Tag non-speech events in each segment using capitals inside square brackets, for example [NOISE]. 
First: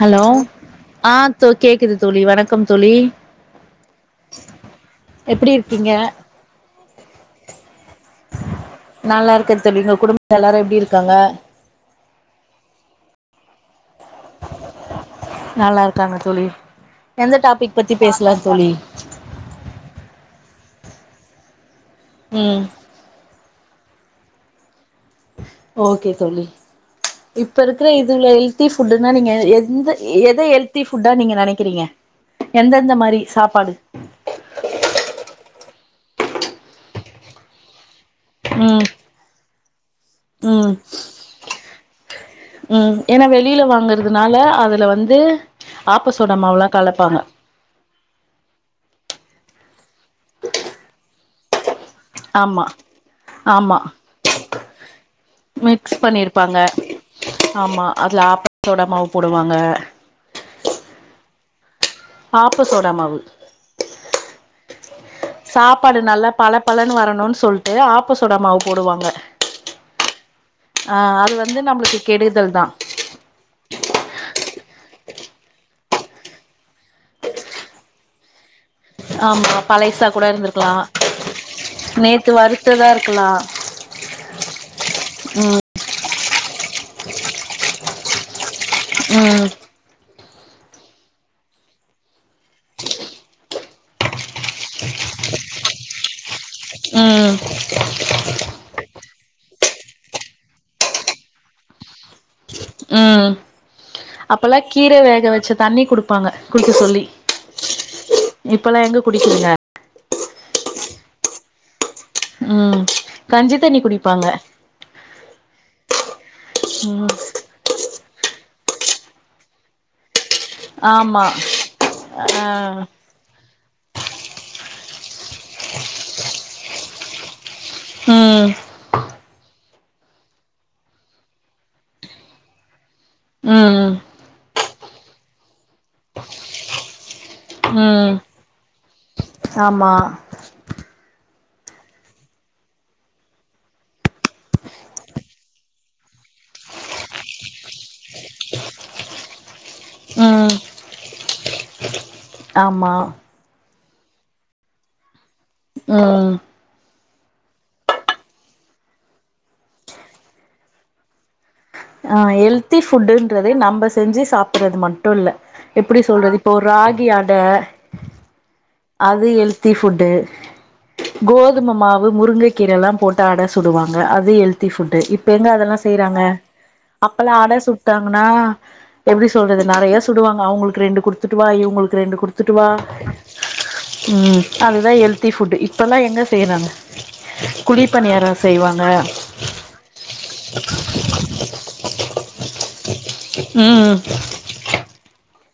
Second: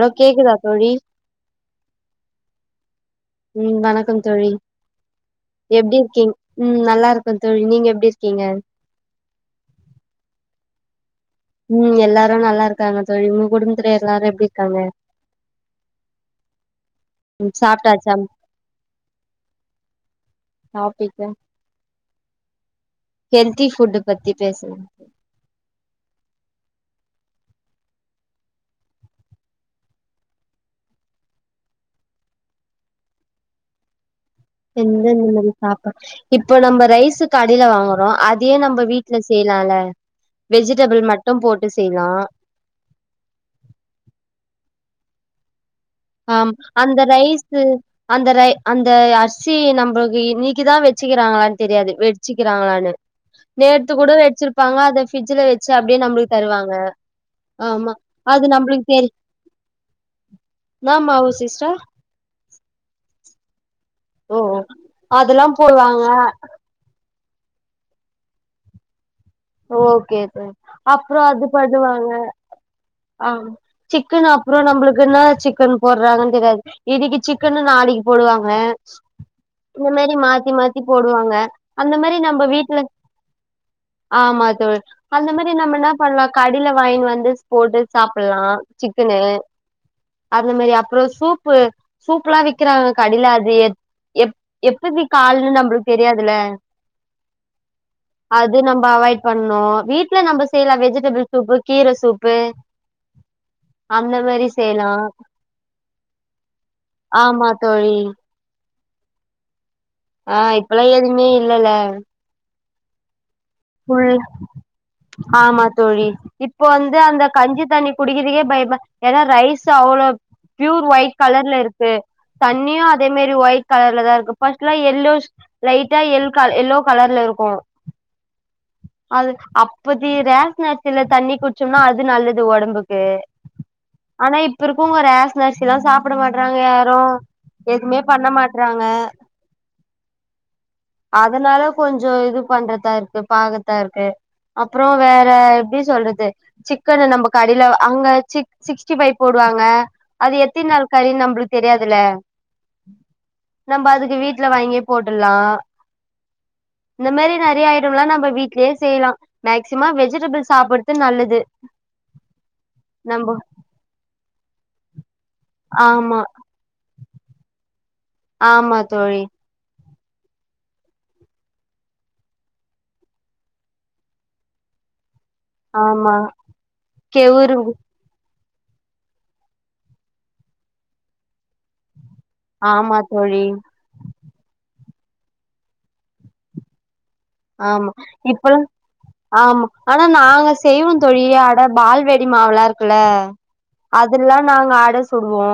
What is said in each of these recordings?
Hello கேக்குதா தோழி ஆ தோ கேக்குது தோழி வணக்கம் தோழி. ம் வணக்கம் தோழி. எப்டி இருக்கீங்க எப்டிருக்கீங் ம் நல்லாருக்கோ தோழி நீங்க எப்டிருக்கீங்க? நல்லாருக்கே தோழி. உங்க குடும்ப [INAUDIBLE] எல்லாரு எப்டிருக்காங்க? ம் எல்லாரு நல்லார்க்காங்க தோழி. உங்க குடும்த்துல எல்லாரு எப்டிர்க்காங்க? நல்லாருக்காங்க தோழி. எந்த டாபிக் பத்தி பேசலா தோழி? டாபிக்கா ம். ஹெல்த்தி ஃபுட்டு பத்தி பேசலாம் [INAUDIBLE] ஓகே தோழி. இப்ப இருக்குற இதுல எல்த்தி ஃபுட்டுன்னா நீங்க எந்த எத எல்த்தி ஃபுட்டா நீங்க நெனைக்கிறீங்க? எந்தெந்த மாரி சாப்பாடு? எந்தெந்த மாரி சாப்பா இப்ப நம்ப ரைஸு கடைல வாங்குறோ அதியே ம் நம்ப வீ ட்ல செய்லால. ம் வெஜிடபிள் மட்டு போட்டு செய்லா. ம் ஏனா வெளில வாங்கறதுனால அதுல வந்து ஆப்பசோடா மாவல்லா கலப்பாங்க. ம் அந்த ரை அந்த அரிசி நம்பளுக்கு இன்னிக்குதா வெச்சிக்கறாங்களான் தெரியாது. ஆமா வெட்ச்சிக்கறாங்களானு. ஆமா நேத்து கூட வெட்ச்சிருப்பாங்க அதை ஃபிரிட்ல வெச்சு அப்டியே மிக்ஸ் நம்புளுக் பண்ணிருப்பாங்க தருவாங்க. ஆமா அதுல அது ஆப்ப சோடா நம்மளுக்கு மாவு போடுவாங்க. என்னா மாவு சிஸ்ட? ஆப்ப சோடா மாவு. ஓ ஓ அதல்லாம் போடுவாங்க. பலன் வரணுன் சொல்ட்டு ஆப்ப சோடா மாவு போடுவாங்க. ஓகே ஓகே ஓகே ஆ அப்புறோ அது வந்து நம்மளுக்கு பண்ணுவாங்க கெடுதல் தா ஆ. சிக்கனு அப்புறோ நம்புளுக்கு என்னா சிக்கன் போட்றாங்கன் தெரியாது. இன்னிக்கி சிக்கன்னு நாளைக்கி போடுவாங்க. ஆமா இந்த பழைசா மாரி கூட மாத்தி இருந்திருக்கலா மாத்தி போடுவாங்க அந்த மாரி நம்ப வீட்ல க்கலா. ஆமா தோழி அந்த மாரி நம்ம என்னா பண்லா கடில வாய்னு வந்து ஸ் போட்டு சாப்பில்லா. சிக்கனு. ம் அந்த மாரி அப்புறோ சூப்பு சூப்லா விக்கிறாங்க கடில அது எ எப் எப்பத்தி கால்ன்னு நம்புளுக் தெரியாதுல்ல. ம் அது நம் நம்ப அவாய்ட் பண்ணு வீட்ல நம்ப செய்லா வெஜிடபிள் சூப்பு கீர சூப்பு ம் அந்த மாரி அப்பல்லா செய்யலா கீர வேக வச்ச தண்ணி குடுப்பாங்க குடிக்க சொல்லி ஆமா தோழி இப்பெல்லா எங்க குடிக்குதுங்க ஆ இப்பல்லா எதுவுமே இல்லல்ல ம் கஞ்சி தண்ணி கூழ் குடிப்பாங்க ஆமா தோழி இப்போ வந்து ம் அந்த கஞ்சி தண்ணி குடிக்குதுக்கே பயமா ஏன்னா ரைஸ் அவ்ளோ ப்யூர் ஒயிட் ஆமா கலர்ல இருக்கு ஆ தண்ணியு அதே மேரி ஒயிட் கலர்ல தா இருக்கு ஃபஸ்ட்லா எல்லோஸ் லைட்டா எல் க எல்லோ கலர்ல இருக்கும் ம் அது அப் பதி ரேஷன் அரிசில தண்ணி குடிச்சோம்னா அது நல்லது ஒடம்புக்கு ம் ம் ஆனா இப்ப இருக்கவங்க ரேஷன் அரிசிலா சாப்ட மாட்றாங்க யாரும் எதுவுமே ம் பண்ண மாட்றாங்க ஆமா அதனால கொஞ்ச இது பண்றதா இருக்கு பாக்கர்த்தா இருக்கு அப்புற வேற எப்டி சொல்றது சிக்கன நம்ப கடையில அங்க சிக் சிக்ஸ்ட்டி ஃபைவ் போடுவாங்க அது ம் எத்தினி நாள் கறின்னு நம்பளுக்கு தெரியாதுல்ல ஆமா நம்ப அதுக்கு வீட்ல வாங்கியே போட்டுர்லா ம் இந்த மேரி நெறையா ஐட்டம்லா நம் ம் வீட்லயே செய்யலா மேக்சிம வெஜிடபிள் சாப்புறது நல்லது ஆ ஹெல்த்தி நம்ப ஃபுட்டுன்றதே நம்ப செஞ்சு சாப்புட்றது மட்டு இல்ல எப்டி ஆமா சொல்றது இப்போ ராகி அட ஆமா தோழி அது ஹெல்த்தி ஃபுட்டு கோதும மாவு முருங்கக் கீரல்லா போட்டு அட சுடுவாங்க அது ஹெல்த்தி ஃபுட்டு இப் இப்ப எங்க அதெல்லா ஆமா செய்றாங்க அப்பெல்லா கெவுரு அட சுட் டாங்கன்னா எப்டி சொல்றது நெறைய சுடுவாங்க அவுங்களுக்கு ரெண்டு குடுத்துட்டு வா இவுங்களுக்கு ரெண்டு குடுத் துட்டுவா ஆமா தோழி ம் அதுதா ஹெல்த்தி ஃபுட் இப்பல்லா எங்க செய்றாங்க குழி ஆமா பணியாரோ இப்பல்லா செய்வாங்க ஆமா ஆனா நாங்க செய்வோ தோழி அட பால்வாடி மாவுல்லா இருக்குல்ல ம் அதுல்லா நாங்க அட சுடுவோ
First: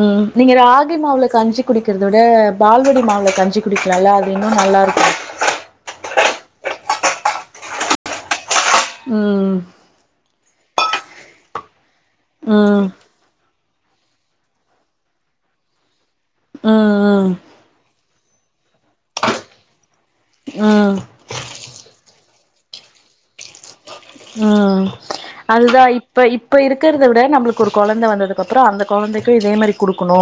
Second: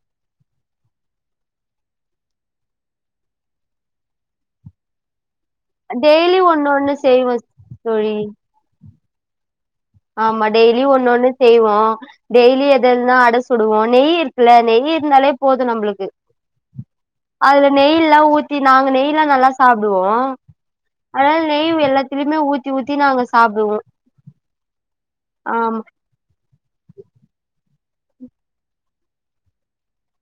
ம் நீங்க ராகி மாவுல கஞ்சி குடிக்கிறத விட பால்வாடி மாவுல கஞ்சி குடிக்கலால்ல அது இன்னு நல்லாருக்கு டெய்லி ஒன்னு ஒன்னு செய்வோ தோழி ம் ஆமா டெய்லி ஒன்னு ஒன்னு செய்வோ டெய்லி ம் எததென்னா அட சுடுவோ நெய் இருக்குல்ல நெய் இருந்தாலே போதும் நம்பளுக்கு ம் ம் அதுல நெய்லா ஊத்தி நாங்க நெய்லா நல்லா சாப்டுவோ ம் அதனால நெய் எல்லாத்துலையுமே ஊத்தி ஊத்தி நாங்க சாப்டுவோ ம் அதுதா ஆமா இப்ப இப்ப இருக்கறத விட நம்பளுக்கு ஒரு கொழந்த வந்ததுக்கப்புற அந்த கொழந்தைக்கு இதே மாரி குடுக்கணு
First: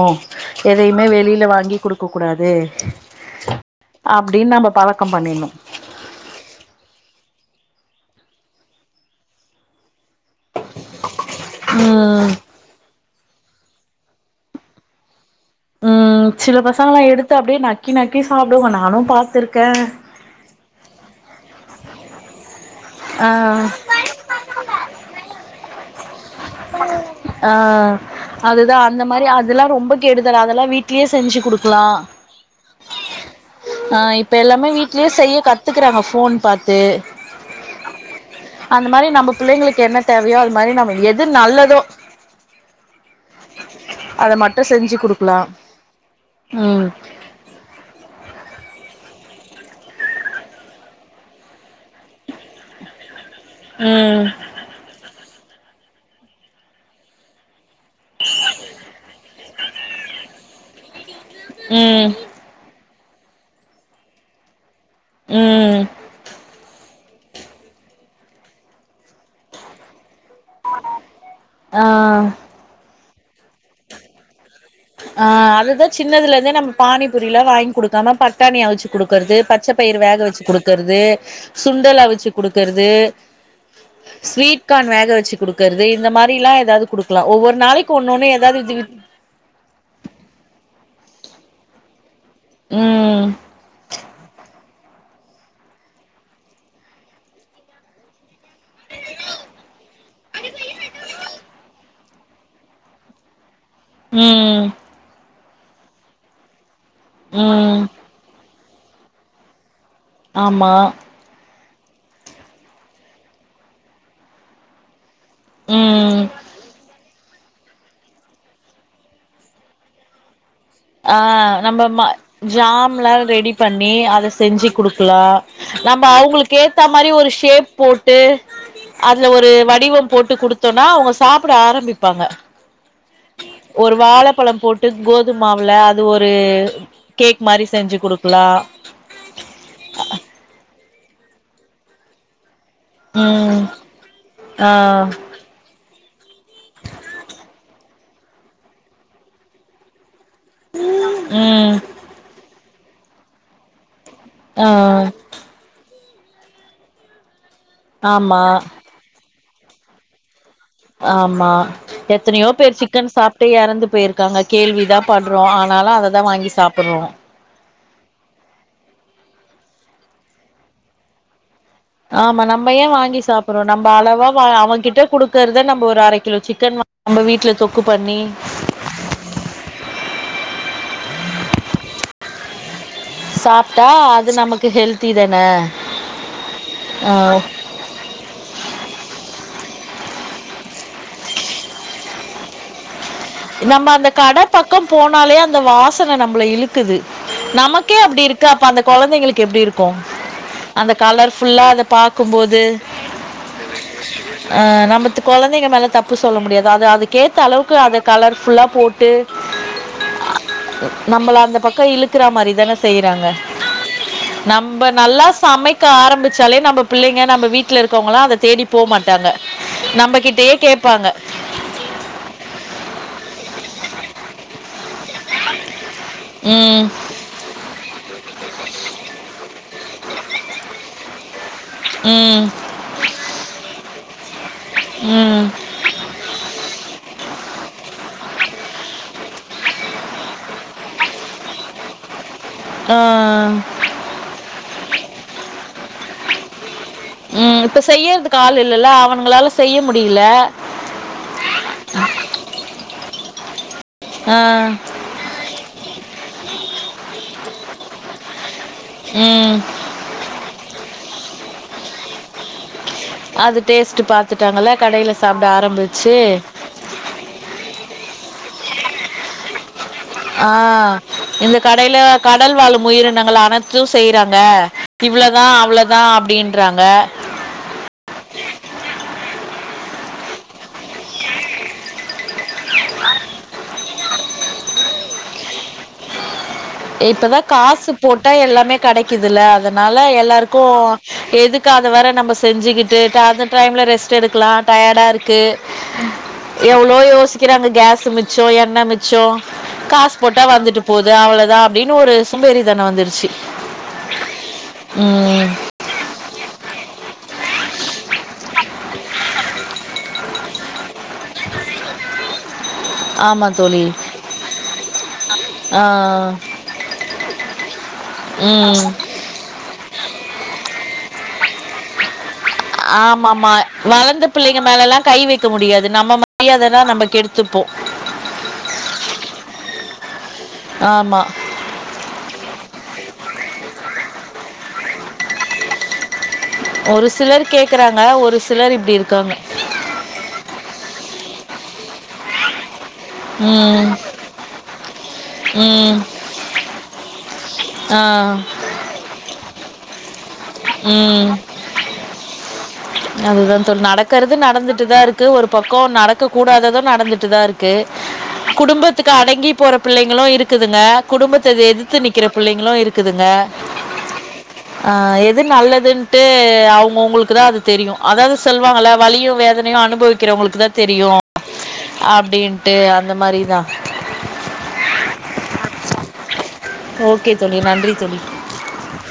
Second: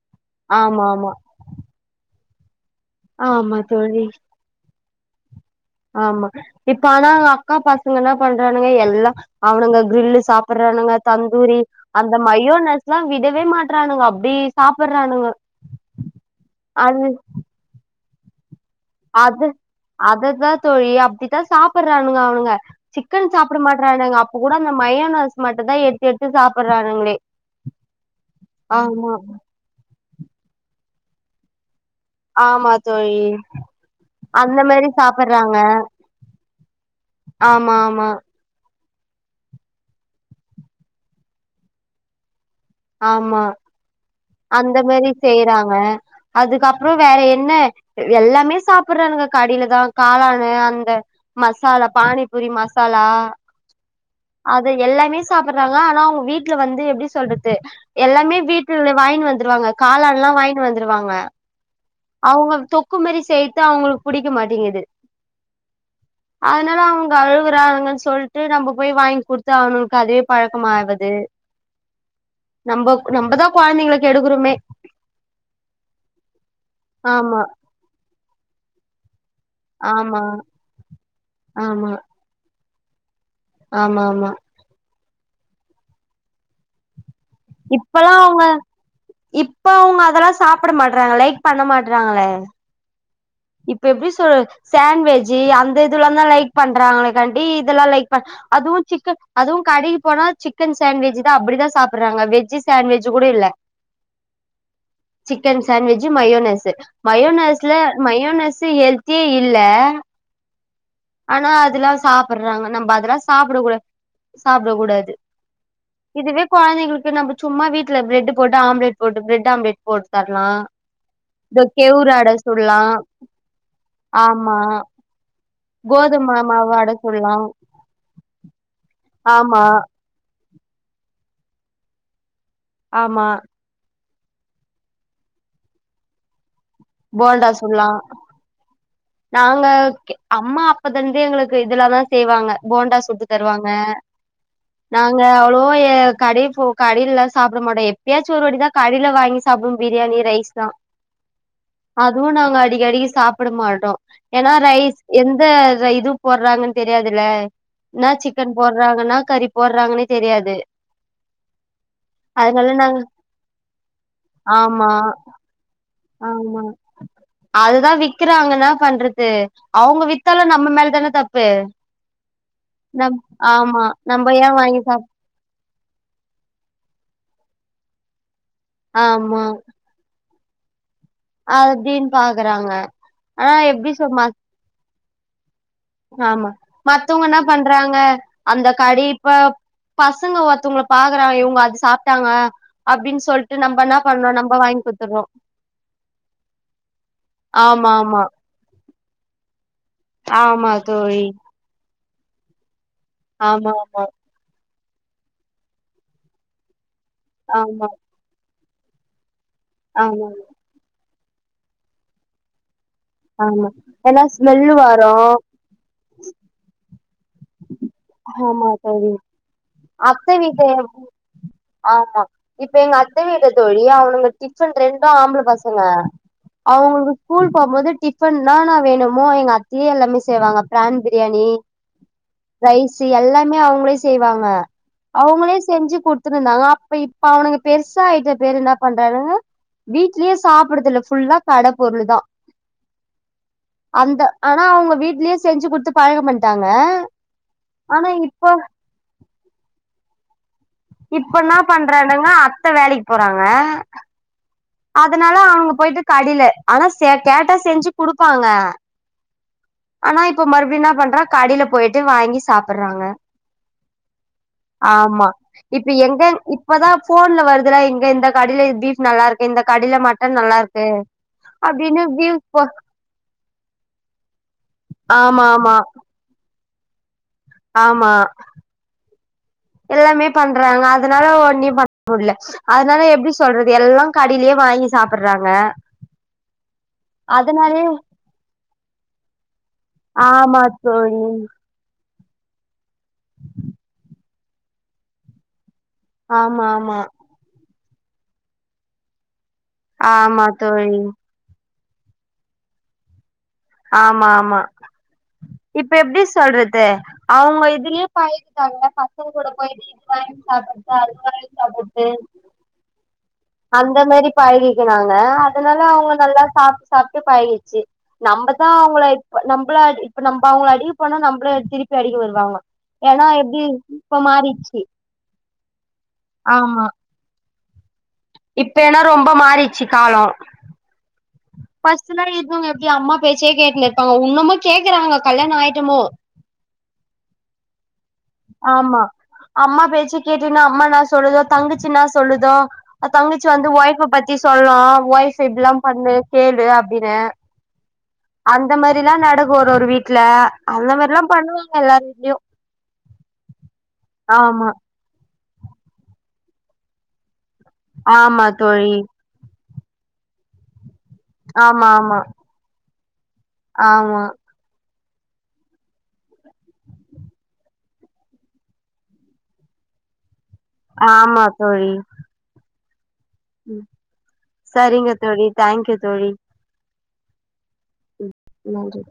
ஆமா எதையுமே ஆமா வெளியில வாங்கி குடுக்கக் கூடாது ஆமா தோழி அப்டின்னு நம்ப பழக்கம் பண்ணிட்ணு ஆமா இப்ப ஆனா அக்கா பசங்க என்ன பண்றானுங்க எல்லா அவனுங்க கிரில்லு சாப் சாப்பட்றானுங்க தந்தூரி அந்த ம் மையோனஸ்ல்லா விடவே மாட்றானுங்க அப்டி சாப்பட்றானுங்க ம் சில பசங்கல்லா எடுத்து அப்டியே நக்கி நக்கி சாப்டுவோ நானு அது பாத்துருக்கே அதுதா தோழி அப்டிதா சாப்பட்றானுங்க அவனுங்க ஆ சிக்கன் சாப்ட மாட்றானுங்க அப்ப கூட அந்த மயோனஸ் மட்டுதா எடு ஆ அதுதா அந்த ஆமா மாரி அதெல்லா ரொம்ப கெடுதல் அதெல்லா வீட்லயே செஞ்சு குடுக்கலா ஆமா தோழி ஆ இப்ப அந்த எல்லாமே மாரி வீட்லயே செய்ய சாப்புட்றாங்க கத்துக்கறாங்க ஃபோன் பாத்து ஆமா ஆமா அந்த மாரி நம்ப புள்ளைங்களுக்கு என்ன தேவையோ அது மாரி நம்ம எது நல்லதோ ஆ அத மட்டு அந்த செஞ்சு மாரி குடுக்கலா செய்யறாங்க ம் அதுக்கப்றோ வேற என்ன எல்லாமே சாப்பட்றானுங்க கடைலதா காளானு அந்த மசாலா பானிபூரி மசாலா ம் அது எல்லாமே சாப்பட் றாங்க ஆனா அவங்க வீட்டுல வந்து எப்டி சொல்றது எல்லாமே வீட்ல வாங்கின்னு வந்துருவாங்க காளான்ல்லா வாங்கின்னு வந்துருவாங்க ம் அவுங்க தொக்குமாறி செய்றது அவங்களுக்கு புடிக்க மாட்டேங்குது ம் அதனால அவுங் அழுவுறானுங்கனு சொல்ட்டு நம்ம போய் வாங்கி குடுத்தா அவனுகளுக்கு அதே பழக்கமாவது ஆ நம்போ நம்பதா கொழந்தைங்கள கெடுக்குறோமே ஆ அதுதா சின்னதுலத இருந்தே நம்ம ஆமா பானிபூரியெல்லா வாங்கி குடுக்காம பட் பட்டாணி அவுச்சு குடுக்கறது பச்ச பயிரு வேக ஆமா வெச்சு குடுக்கறது ஆமா சுண்டல் அவிச்சு குடுக்கறது ஆமா ஆமா கான் வேக வச்சு குடுக்கறது இந்த மாரில்லா ஏதாவது குடுக்கலா ஒவ்வொரு நாளைக்கு இப்பல்லா ஒன்னொன்னு அவங்க ஏதாது இது இப்ப அவங்க அதெல்லா சாப்ட மாட்றாங்க லைக் பண்ண மாட்றாங்களே ம் இப்ப எப்டி சொல் சேண்ட்வெஜ்ஜி அந்த இதுல்லாந்தா லைக் பண்றாங்க காண்டி இதுல்லா லைக் அதுவு சிக்கன் அதுவு கடைக்கு போனா சிக்கன் சாண்ட்விச்தா அப்டிதா சாப் ப்பறாங்க வெஜ் சேண்ட் வெஜ் கூட இல்ல ம் சிக்கன் சாண்வெஜ்ஜூ மயோனஸ்ஸு மயோனஸ்ல ம் மயோனஸ் ஹெல்த்தியே இல்ல ஆமா ஆனா அதுல்லா சாப்பட்றாங்க நம்ம அதெல்லா சாப்டக்க கூடா சாப்டக் கூடாது ம் இதுவே கொழந்தைங்களுக்கு நம்ம சும்மா வீட்டுல பிரெட் போட்டு ஆம்லெட் போட்டு பிரெட் ஆம்லெட் போட்டு தரலா ஆ இந்த நம்ம மா கெவுரு அட சுட்லா ஜாம்லா ரெடி பண்ணி அத ஆமா செஞ்சு குடுக்கலா நம்ம கோதும அவங்களுக்கு மாவு ஏத்த அட மாரி ஒரு சுட்லா ஷேப் போட்டு அதுல ஒரு ஆமா வடிவம் போட்டு குடுத்தோனா அவங்க சாப்புட ஆரம்பிப்பாங்க ஆமா ஒரு வாழப்பழம் போட்டு கோதுமாவுல அது ஒரு கேக் போண்டா மாரி சுட்லா செஞ்சு குடுக்கலா நாங்க ஓகே அம்மா அப்பதருந்தே எங்களுக்கு இதுலதா செய்வாங்க போண்டா சுட்டு ம் தருவாங்க ஆ நாங்க அவ்ளோவா ஏ கடைப் போ கடைல சா சாப்ட மாட்டோ எப்பயாச்சு ஒரு வாட்டிதா கடயில வாங்கி சாப்பிடுவோ பிரியாணி ரைஸ் தான் ம் அதுவு நாங்க அடிகடிக்கி சாப்பிட மாட்டோ ஏன்னா ஆ ரைஸ் எந் இந்த இத இதுவு போடுறாங்கன்னு தெரியாதுலல ன்னா ஆமா சிக்கன் போட்றாங்கன்னா கறிப் போட்றாங்கன்னே தெரியாது ஆமா எத்தனையோ அதனால பேர் நாங்க சிக்கன் சாப்பிட்டு எறந்து போயிருக்காங்க கேள்வி ஆமா தா பட்றோ ஆனாலு அததா வாங்கி ஆமா சாப்பிட்றோ அதுதா விக்கிறாங்கல்ல என்னாப் பண்றது அவங்க வித்தாலு நம்ம மேலதானே தப்பு ஆமா நம்ம ஏ நம் வாங்கி சாப்புறோ ஆமா நம்ப அளவா ஏன் வாங்கி அவங்கிட்ட சாப் குடுக் க்கறத நம்ப ஒரு அர கிலோ சிக்கன் நம்ப வீட்ல தொக்கு பண்ணி ஆமா அப்டின் பாக்கறாங்க சாப்ட்டா அது நமக்கு ஹெல்த்தி தானே ஆமா மத்தவங்க என்ன பண்றாங்க அந்த கடிப்ப பசங்க ஒருத்தவங்கல பாக்கறா இவங்க அது சாப்ட்டாங்க அப்டின் நம்ம அந்த கட பக்கோ போனாலே அந்த வாசன நம்பள இழுக்குது ஆமா நமக்கே ஆமா அப்டி இருக் அப்ப அந்த குழந்தைங்களுக்கு கு அப்ப அந்த கொழந்திங்களுக்கு எப்டி இருக்கு ஆமா அந்த தோழி கலர்ஃபுல்லா அத பாக்கும்போது ஆமா ஆமாங் ஆ நம்மது கொழந்தைங்க மேல தப்பு சொல்ல முடியாது அது அதுக்கேத்த அளவுக்கு ஆமா அத கலர் ஃபுல்லா போட்டு ஆமா நம்மள அந்த பக்க இழுக்கற மாரி தானே செய்றாங்க ஆமா ஏன்னா ஸ்மெல்லு நம்ப வரு நல்லா சமைக் க்க ஆரம்பிச்சாலே நம்ப பிள்ளைங்க நம்ப வீ ட்ல இருக்கவங்களா அத தேடி ஆமா போ தோழி மாட்டாங்க அத்த நம்பகிட்டயே வீட்டு கேப்பாங்க ஆமா இப்ப எங்க அத்த வீட்ல தோழி அவனுங்க டிஃபன்ட ரெண்டு ஆம்புள பசங்க ம் அவுங்களுக்கு ஸ்கூல் போவ்ம்போது டிஃபன் னானா வேணுமோ எங்க அத்தியே எல்லாமே செய்வாங்க பிரான் பிரியாணி ம் ரைஸு எல்லாமே அவங்களே செய்வாங்க ம் அவுங்களே செஞ்சு குடுத்துட்டு இருந்தாங்க அப்ப இப்ப அவனுங்க பெருசா ஆயிட்ட பேரு என்ன பண்றானுங்க வீட்லயே சாப்புறதில்ல ஃபுல்லா கட பொருள் தா ஆ அந்த ஆனா அவங்க வீட்லயே செஞ்சு குட்த்து பழக்கம் பண்ட்டாங்க. ம் இப்ப ஆனா செய்யற்துக்கு இப்போ ஆள் இல்லல்ல அவனுங்களால செய்ய முடில்ல இப்ப ன்னா பண்றானுங்க அத்த வேலைக் போறாங்க ஆ அதனால அவங்க போயிட்டு கடையில ஆனா செ கேட்டா செஞ்சு குடுப்பாங்க ம் ஆனா இப்ப மறுபடியு ன்னா பண்றா கடைல போயிட்டு வாங்கி சாப்பறாங்க... அது டேஸ்ட் பாத்துட்டாங்கல்ல கடையில ஆமா சாப்ட இப்ப ஆரம்பிச்சு எங்க இப் இப்பதா ஃபோன்ல வருதுல்ல இங்க இந்த கடைல பீஃப் நல்லாருக்கு இந்த கடைல மட் ஆ எங்க கடையில வியூஸ் கடல் போ வாழும் உயிரினங்கள் அனைத் சு செய்றாங்க ஆமா இவ்ளதா ஆமா அவ்ளதா அப்டின்றாங்க ஆமா எல்லாமே பண்றாங்க அதனால ஒன்னி பாக்க முட்ல அதனால எப்டி சொல்றது எல்லா கடையிலயே வாங்கி சாப்புடுறாங்க இப்பதா காசு போட்டா எல்லாமே கடைக்குதுல அதனால ஆமா எல்லாருக்கோ தோழி எதுக் கு அத வேர நம்ம செஞ்சுக்கிட்டு அந்த டைம்ல ரெஸ்ட் எடுக்கலா டயர்டா இருக்கு ஆமா எவ்ளோ ஆமா யோசிக்கிறாங்க கேஸ்சு மிச்சோ எண்ண மிச் ச்சோ காசு போட்டா ஆமா வந்துட்டு தோழி போது அவ்ளோதா அப்டின்னு ஒரு சோம்பேறி தானோ வந்துருச்சி ஆமா ஆமா இப்ப எப்டி சொல்றது அவங்க இதுலயே பழகிட்டாங்க பசங்க கூட போயி இத வாங்கி சாப்புட்டு அது வாங்கி சாப்புட்டு ஆமா அந்த மாரி பழகிக்கனாங்க அதனால ஆ, அவுங்க நல்லா சாப்புட்டு சாப்புட்டு பழகிச்சி நம்பதா ம் அவுங்கள இப்ப நம்பள இப்ப நம்ப அவுங்கள அடிக்க போனா நம்பள திருப்பி அடிக்க வருவாங்க ஏன்னா ஆமா ஆமா எப்டி இப்ப வளந்த பிள்ளைங்க மாறிச்சு மேலல்லா கை வெக்க முடியாது நம்ம மரியாதை தா ஆமா நம்ம கெடுத்து துப்போ இப்ப ஏனோ ரொம்ப மாரிச்சி காலோ ஆமா ஃபர்ஸ்ட்லா இப்போ இவுங்க எப்டி அம்மா பேச்சையே கேட்டுனு இருப்பாங்கோ உன்னமு கேக்குறாங்க கல்யாணோ ஆயிட்டுமு ஒரு சிலர் கேக்குறாங்க ஒரு சிலர் இப்படி ஆமா இருக்காங்க அம்மா பேச்சி கேட்டுனு அம்மானா சொல்லுதோ தங்கச்சினா சொல்லுதோ அது தங்கச்சி வந்து ம் ஒய்ஃப் பத்தி சொல்லு ஒய்ஃப் இப்டிலா ம் பண்ணு கேளு அப்டின்னு ஆ அந்த மாரிலா நடக்கு ஒரு ஒரு வீட்டுல அந்த மாரிலா பண்ணுவாங்க எல்லார் வீட்லயு அதுதா தோழி நடக்கறது ஆமா நடந்துட்டுதான இருக்கு ஒரு பக்கோ நடக்க கூடாதது நடந்துட்டுதா இருக்கு ஆமா இருக்கு தோழி குடும்பத்துக்கு அடங்கி போற பிள்ளைங்களு இருக்குதுங்க குடும்பத்த ஆமா எதிர்த்து ஆமா நிக்கிற பிள்ளைங்களு இருக்குதுங்க ஆமா ஆ எது நல்லதுன்டு அவங்கவங்களுக்கு தா அது தெரியு அதாது சொல்லுவாங்கள வலியு வேதனையு அனுபவிக்கிறவங்களுக்கு தா தெரியு ஆமா தோழி அப்டின் ட்டு அந்த மாரி ம் சரிங்க தோழி தேங்க்யூ தோழி ஓகே தோழி நன்றி தோழி நன்றிங்க